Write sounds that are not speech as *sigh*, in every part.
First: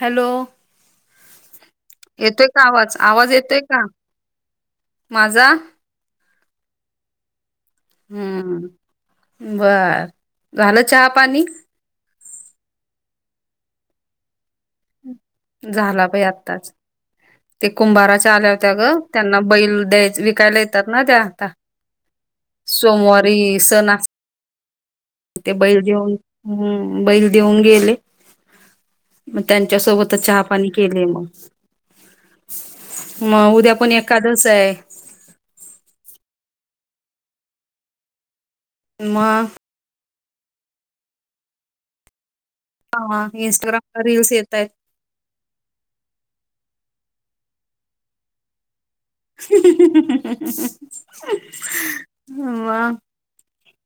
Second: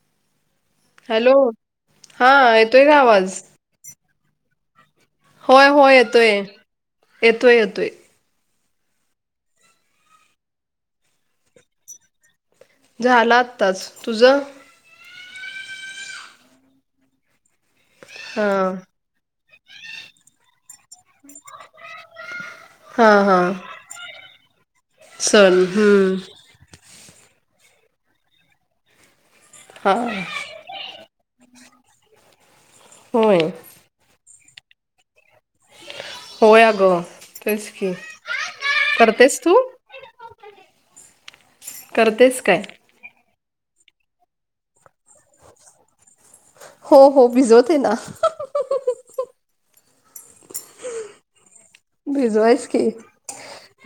Hello hello येतोय का आवाज, आवाज येतोय का? माझा होय होय येतोय, येतोय येतोय. हूं बर झालं चहा पाणी? झाला आत्ताच तुझं? झाला बाई आताच ते कुंभारा चा हा आल्या होत्या ग त्यांना बैल द्याय विकायला येतात ना त्या आता. हा सोमवारी हा सण. ते सण बैल हम्म देऊन हूं बैल देऊन गेले. म त्यांच्या हा सोबतच चहा पाणी केलेय म. होय म उद्या पण एखादस आहे. होय अगं तेच की, करतेस तू? मग करतेस काय? हा इंनस्टाग्रामवर रीलस येतांय. हो. हो भिजवते ना. *inaudible* भिजवायस की. मग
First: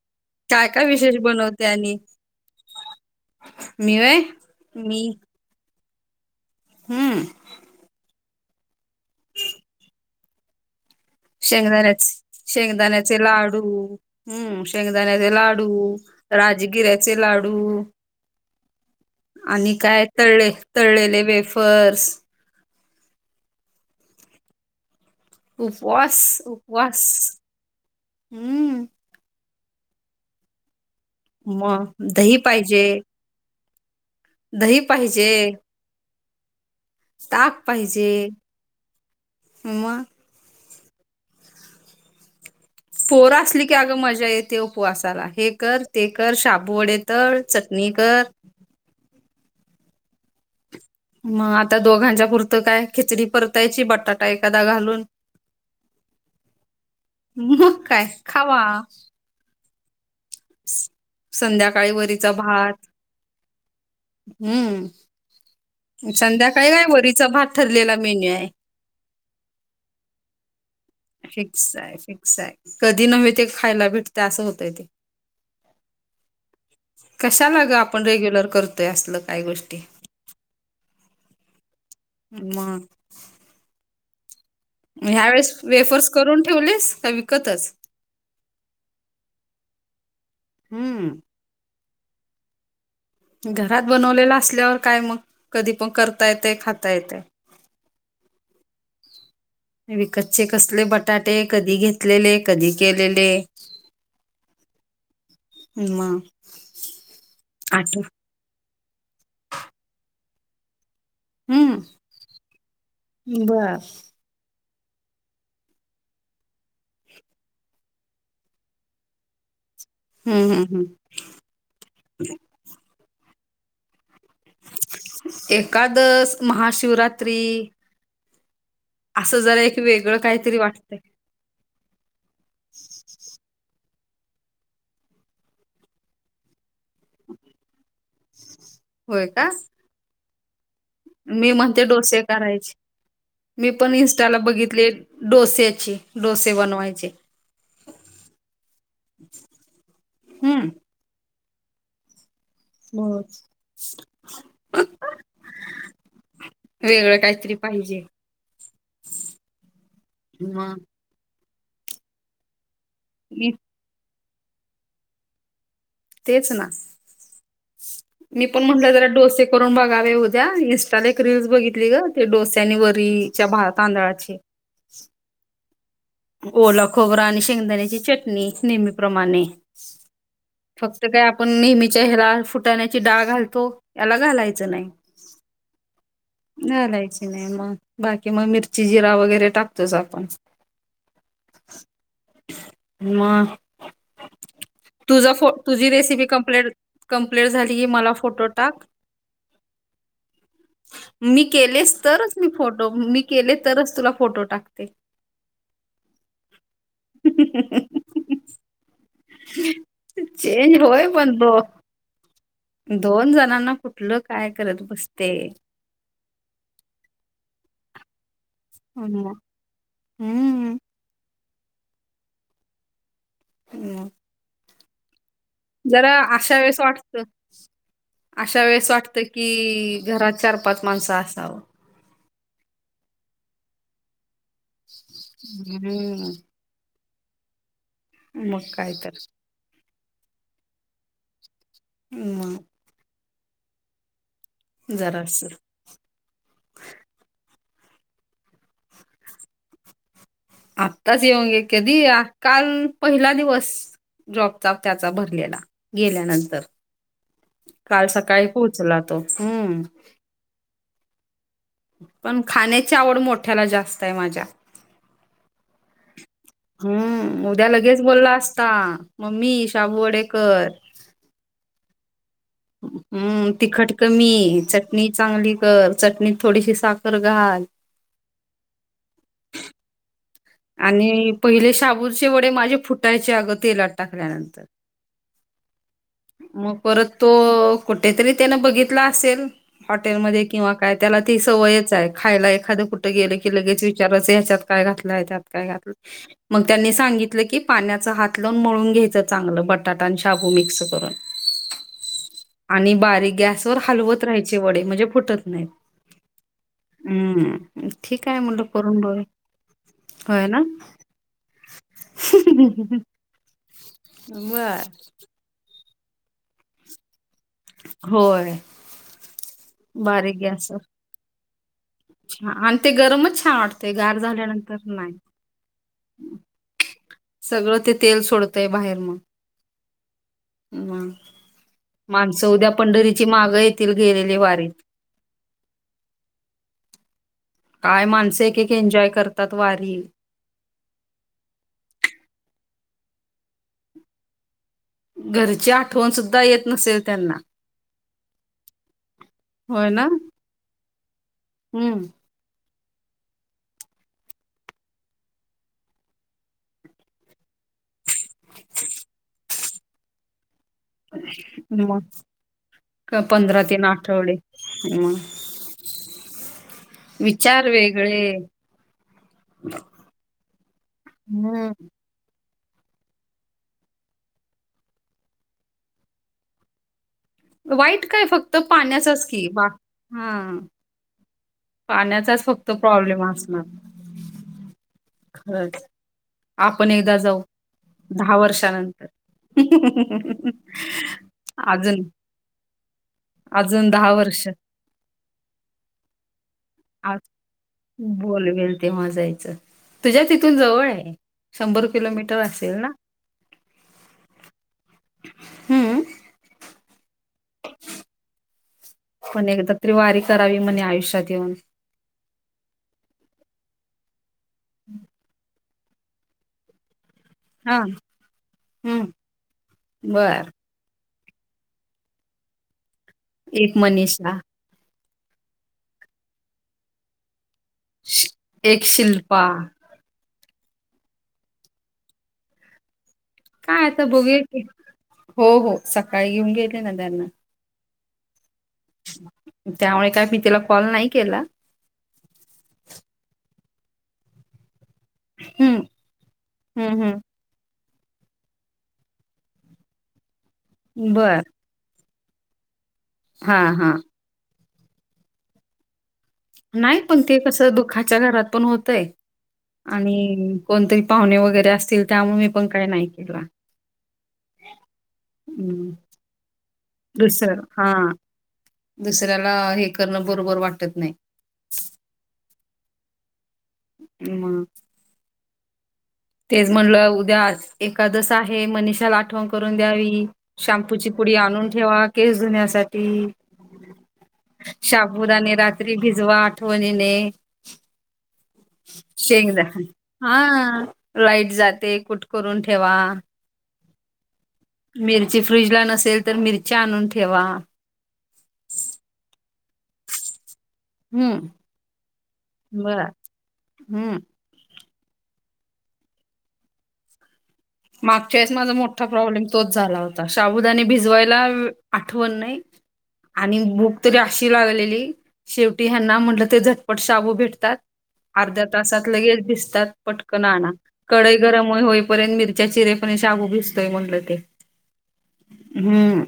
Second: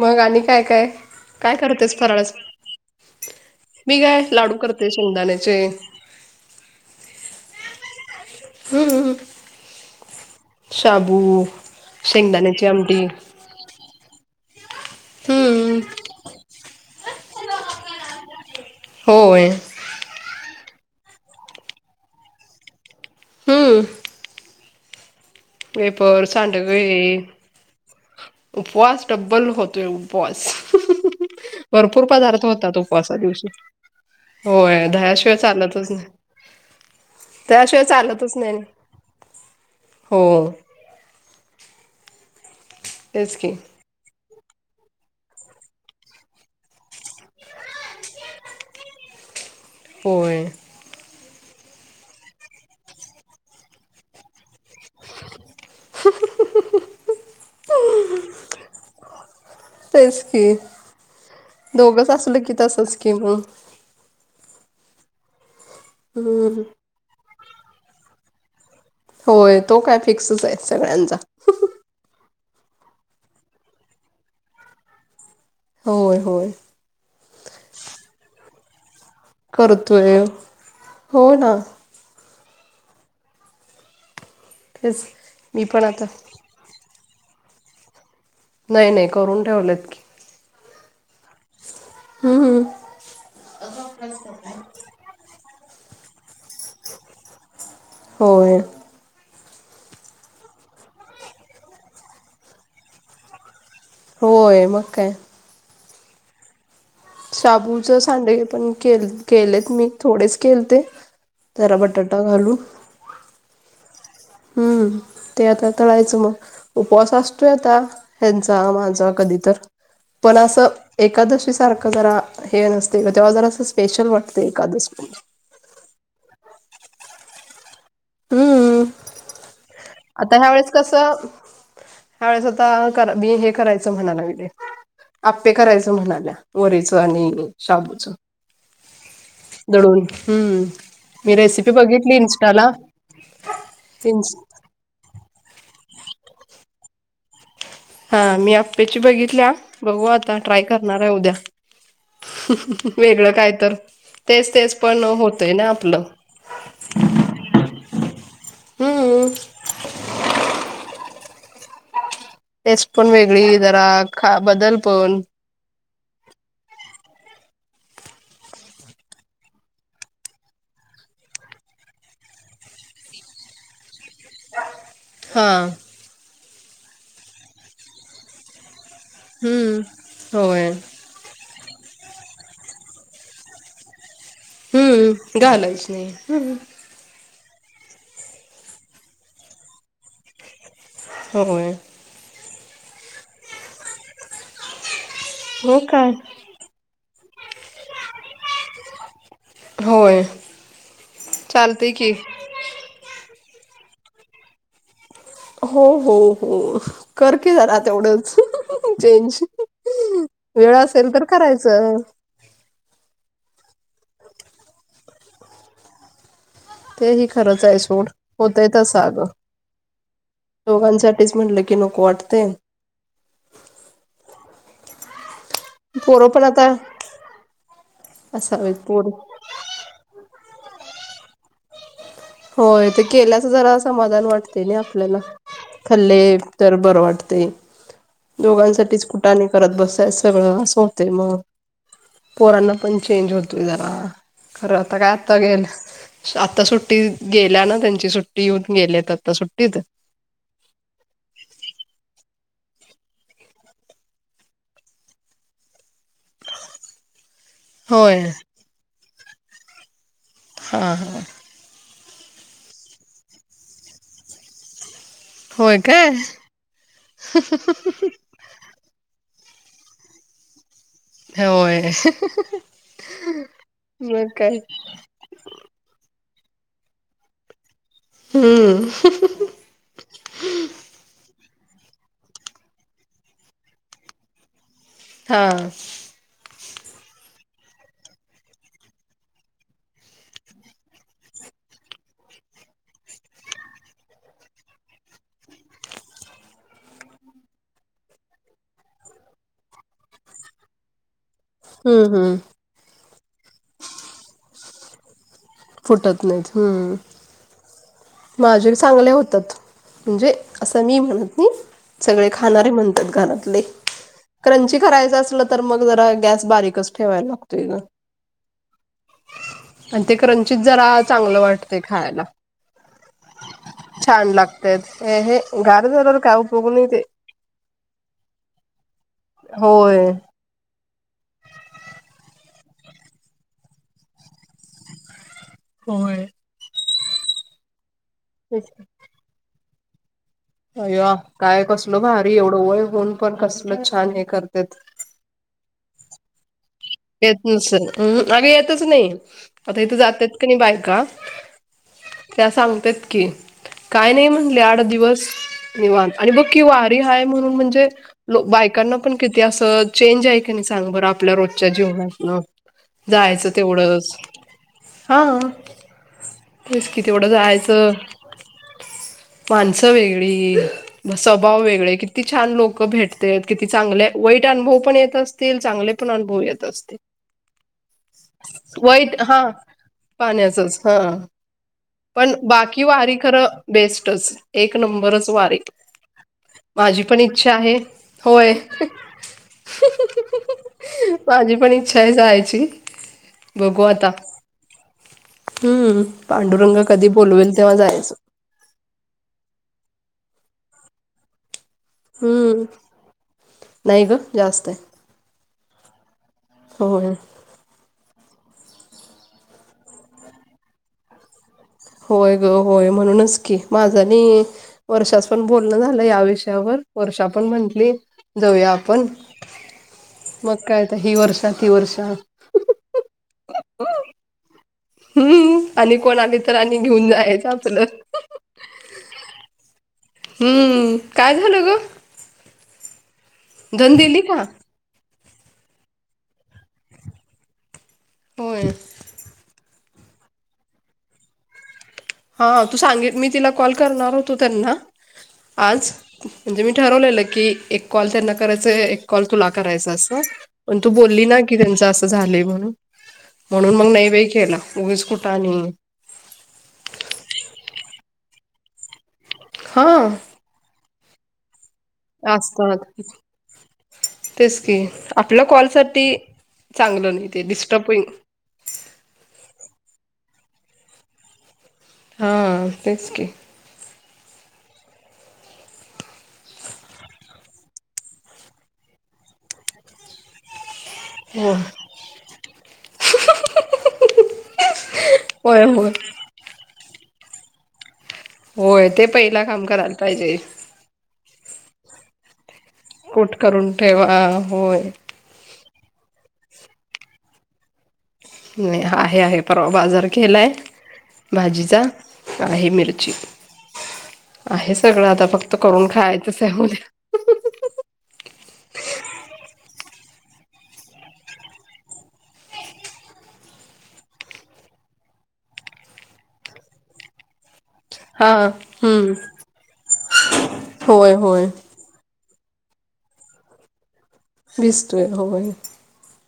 मग आणि काय काय, विशेष काय बनवते आणि करतेस फराळाचं. मी काय लाडू करते शेंगदाण्याचे. हूं! हूं हूं! शाबू! शेंगदाण्याच शेंगदाण्याची आमटी शेंगदाण्याचे लाडू. हूं शेंगदाण्याचे लाडू, हम्म राजगिऱ्याचे लाडू. होय आणि काय तळळे, तळलेले वेफर्स. हम्म. उपवास वेफर्स, सांडगे, उपवास हम्म उपवास डब्बल होतोय उपवास, मग भरपूर दही पदार्थ होतात पाहिजे उपवासा दिवशी. दही होय पाहिजे दह्याशिवाय चालतच नाही. ताक त्याशिवाय चालतच नाही. म. हो. पोर असली की अगं मजा ये ते उपवासाला हे कर ते कर शाबू वडे तळ चटणी कर. होय. मग आता दोघांच्या पुरतं काय खिचडी परतायची बटा ट एखादा घालून, मग काय खावा. तेच की, संध्याकाळी दोघच वरीचा असल की भात तसच की म. हम्म, संध्याकाळी काय वरीचा भात ठरलेला मेन्यू आहे. होय तो काय फिक्सच आहे सगळ्यांचा. फिक्स आहे फिक्स आहे, कधी नव्हे ते खायला भेटते असं होतय ते. होय होय. कशाला ग आपण रेग्युलर करतोय असल? करतोय, हो ना. म. तेच. म ह्या वेळेस मी पण आता वेफर्स करून ठेवलेस का विकतच? नाही नाही करून ठेवलेत की. हम्म. हम्म हम्. घरात बनवलेलं असल्यावर काय मग, कधी पण करता येतय खाता येतय. होय. विकतचे कसले बटाटे कधी घेतलेले कधी केलेले? होय मग काय? म. शाबूच सांडगे पण केल- केलेत मी थोडेच केलेते. जरा हम्म बटाटा घालू बर. हम्म, ते आता तळायचं म. उपवास असतोय आता, ह्यांचा माझा कधी तर. पण हम्म असं हम्म हम्म एकादशी सारखं जरा हे नसतय तेव्हा जरा असं स्पेशल वा तय एकादशी. एकादश, महाशिवरात्री हम्म. असं जरा एक वेगळं आता ह्या काहीतरी वेळेस वाटतंय कसं, ह्यावेेळेस आता करा मी हे करायचं म्हणाय लागले. आप्पे करायचं म्हणाल्या, वरीच आणि शाबूचं. होय का? दळून हम्म, मी रेसिपी म्हणते बघितली डोसे इस्टाला, इन बघितलेत. डोस्याची, डोसे बनवायचे. हा, मी आप्प्याची बघितल्या. बघू आता ट्राय हम्म करणाराय उद्या. हो, वेगळं काय तर. तेच- तेच पण होतंय ना, आपलं. वेगळं काहीतरी पाहिजे. हम्म ह. टेस्ट पण मी वेगळी जरा. खा- बदल पण. तेच ना. मी पण म्हटलं, जरा डोसे करून बघावे उद्या. इन्स्टाला एक रीलस बघितली गं. ते डोसे आणि वरी च्या, भा तांंदळाची. हा. ओला खोबरा आणि शेंगदाण्याची चटणी. नेहमी प्रमाणे. हम्म होय फक्त काय आपण नेहमीच्या ह्याला, फुटाण्याची डाळ घालतो याला घालायचं नाही. हम्म घालायच नाही घालायचं नाही मग. बाकी मग मिरची, जिरा वगैरे टाकतोच आपण. होय. मग. तुझ फो हो तुझी काय रेसिपी कंप्लेट कंप्लेट झाली की, मला फोटो टाक. होय मी चालतय केलेस की तर मी फोटो, मी केले, तरच तुला फोटो टाकते. हो, हो, हो. कर की जारा तेवढच. चेंज. वेळ चेंज होय असेल तर पण दो करायचं. दोन जणांना कुठलं, काय करत बसते? ते ही, खरंचय सोड. होतय तस अगं. हम्म हम्म. दोघांसाठी तेच म्हणलं की, नको वाटतय. हम्. जरा, पोरं पण अशा आता वेळेस वाटत. अशा असावेत वेळेस पोर वाटतंय कि, घरात चार - पाच माणसं असावं. होय. ते केल्याच जरा, समाधान वाटते ना आपल्याला. खाल्ले हम्म. तर बरं वाटतय. मग काय दोघांसाठीच तर कुठाने करत बसाय सगळं. असं होते मग. मग पोरांना पण चेंज होतोय जरा. खरं, आता काय? आता जरास गेल, आता सुट्टी गेल्या ना, त्यांची सुट्टी येऊन गेलेत आता. सुट्टीत आत्ताच येऊन *unintelligible* कधी काल पहिला दिवस. जॉबचा त्याचा भरलेला. गेल्यानंतर. काल होय सकाळी पोहोचला तो. हम्म. हा, हा. पण खाण्याची आवड, मोठ्याला जास्तय माझ्या. होय काय हम्. उद्या लगेच बोलला असता मम्मी, शाबू वडे कर. होय. हम्म. तिखट मग काय कमी. चटणी चांगली कर. चटणीत थोडीशी साखर घाल. हम्म. आणि पहिले शाबूचे वडे, माझे फुटायचे अगं. तेलात टाकल्यानंतर. हां. मग परत तो, कुठेतरी त्यानं बघितला असेल. हॉटेलमध्ये किंवा काय. त्याला ती सवयचाय. खायला एखादं कुठं गेलं की, लगेच विचारायचं ह्याच्यात काय घातलंय? त्यात काय घातलं? मग त्यांनी सांगितलं की पाण्याच हात लावून मळून घ्यायच चांगलं बटाटा आणि शाबू मिक्स. *inaudible* हम्म हम् आणि बारीक गॅसवर हलवत राहायचे वडे म्हणजे फुटत नाहीत. फुटत नाहीत. हम्म हम्म ठीक आहे म्हणलं माझे करून चांगले बघू. होतात. म्हणजे होय ना? असं मी म्हणत नाही सगळे खाणारे म्हणतात घरातले. क्रंची बर करायचं असल तर मग जरा गॅस बारीकचं ठेवा लागतो होय पण ते बारीक गॅसवर आ चांगलं वाट ते खायला हा आणि ते गरमच छान वाटतंय गार छान लागत झाल्यानंतर नाही. यहे गार झाल्यावर काय उ भुगणी ते सगळं ते तेल सोडतय बाहेर मग. होय हम्म माणसं उद्या पंढरीची मागं येतील गेलेले वारीत. होय. काय माणसं एक तेच एक एन्जॉय करतात वारी हेओ काय कसल भारी एवढं वय होऊन पण कसल छान हे करते. घरची आठवण सुुद्धा येत नसेल. त्यांना येत नसल यहम अग येतच नाही आता होय इथे ना? जातात क नाही बायका हम्म. त्या सांगतत की काय नाही म्हणले आठ दिवस निवांत आणि बघ कि वारी हाय म्हणून म्हणजे लो बायकांना पण किती असं चेंज आहे. सांग बर आपल्या *unintelligible* मग *unintelligible* क- जायचं पंधरा तीन तेवढंच आठवडे मग हा. तेच कि तेवढं विचार जायचं. वेगळे माणसं वेगळी म स्वभाव हम्म वेगळे. किती छान लोक भेटते किती चांगले वाईट अनुभव पण येत असतील चांगले पण अु भव येत असतील. वाईट काय फक्त वाईट पाण्याचाच की हा बा हा पाण्याचच हा. पण पाण्याचाच फक्त बाकी वारी प्रॉब्लेम खरं असणार बेस्टच एक नंबरच वारी. खरंच आपण माझी एकदा पण जाऊ इच्छा आहे. होय. वर्षानंतर. *unintelligible* माझी पण इच्छा अजून आहे जायची, बघू अजून आता. वर्ष हम्म पांडुरंग कधी आज बोलवेल तेव्हा जायचं. बोलवेल तेव्हा जायचं. तुझ्या तथून जवळ आहे? शंभर हम्म नाही ग जास्त आहे. हम्म. होय. पण एकदा तरी वारी करावी म्हणे आयुष्यात येऊन. होय ग होय म्हणूनच की माझं नी वर्षाच पण बोल बोलन झालं या विषयावर. वर्षा पण हां. म्हणली जाऊया हं. आपण. बरं. मग काय ही वर्ष ती वर्ष. एक मनीषा. हम्म आणि कोण आले तरी आणि घेऊन जायचं आपलं. श एक शिल्पा, हम्म काय झालं ग? काय धन आता दिली बघूया का? कि हो हो सकाळी घेऊन गेले ना त्यांना होय, त्यामुळे काय मी तिला कॉल नाही केला, हा तू सांगी मी तिला कॉल करणार होतो त्यांना हं. आज म्हणजे मी हं, हं. ठरवलेलं की एक, कॉल त्यांना करायच एक कॉल तुला करायचा असं पण, तू बोली ना बरं. की त्यांच असं झालं म्हणून, हां, म्हणून मग हां. नाही बाई केला उगीच कुठं आणि, नाही पण ते कसं दुःखाच्या घरात पण होतय हा आणि, कोणतरी पाहुणे वगैरे असतील, त्यामुळे मी पण काय असतात नाही केला तेच की आपल्या हम्म. कॉलसाठी चांगलं नाही ते दुसरं हा डिस्टर्बिंग दुसऱ्याला हे करणं बरोबर वाटत नाही, हा तेच की, मग. तेच म्हणलं उद्या एकादास आहे मनीषाला आठवण करून द्यावी शॅम्पूची, पुुडी हो आणून ठेवा केस धुण्यासाठी, शाबुदाने होय होय रात्री भिजवा आठवणीने, होय ते पहिला शेंगदा काम करायला पाहिजे हा लाईट जाते कुठ करून ठेवा, कुट करून ठेवा होय, मिरची फ्रीज ला नसेल तर मिरची आणून ठेवा, नाही आहे आहे परवा बाजार केलाय, हं, भाजीचा आहे बरं. मिरची, हम्म आहे सगळं आता फक्त करून खायचंच आहे म मागच्या वेळेस माझा मोठा प्रॉब्लेम तोच झाला होता शाबुदानी भिजवायला आठवण नाही, आणि भूक तरी अशी लागलेली शेवटी ह्यांना म्हटलं ते झटपट शाबू भेटतात, हा अर्ध्या तासात हम्म लगेच भिजतात पटकन आणा होय कडई होय गरम हो होईपर्यंत मिर, च्या चिरे पण शाबू भिसतोय म्हणल ते, भीजतोय होय. हम्म.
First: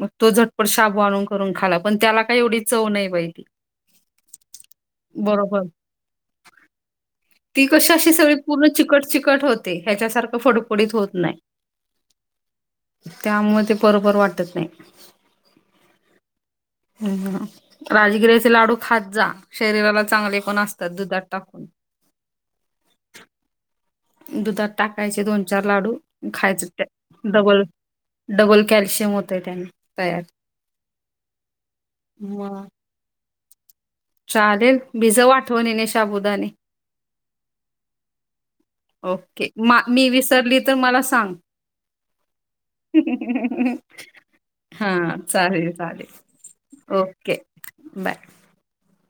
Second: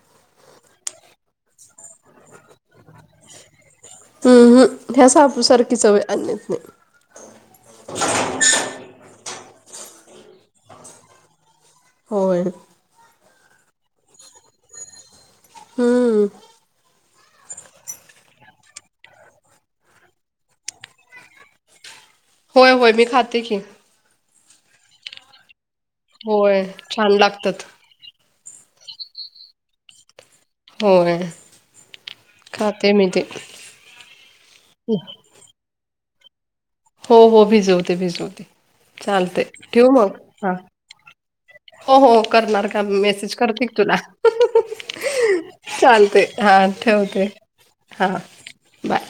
मग तो झटपट शाबू आणून करून खाला, पण त्याला काही एवढी चव नाही बाई ती. हु हु ह्या बरोबर शाबुसारखी चव आणत नाही, ती कशी अशी सगळी पूर्ण चिकट चिकट होत ते ह्याच्यासारखं फडफडीत होत नाही, होय. त्यामुळ ते बरोबर वाटत नाही. हम्म. हम्म राजगिर्याचे लाडू खात जा शरीराला चांगले पण असतात दुधात टिकून, होय होय मी खाते की. दुधात टाकायचे दोन चार लाडू होय खायचे छान लागतात डबल. डब्बल कॅल्शियम होतय त्यांनी तयार होय मग खाते मी ते. चालेल भिजव आठवणीने शाभुदाने. हो हो भिजवते भिजवते, चालते ओके म ठेवू मी मग हा विसरली तर मला सांग हो हो करणार करणार मेसेज करते की तुला. हा चालेल चालेल चालते हा ठेवते, ओके बाय हा बाय.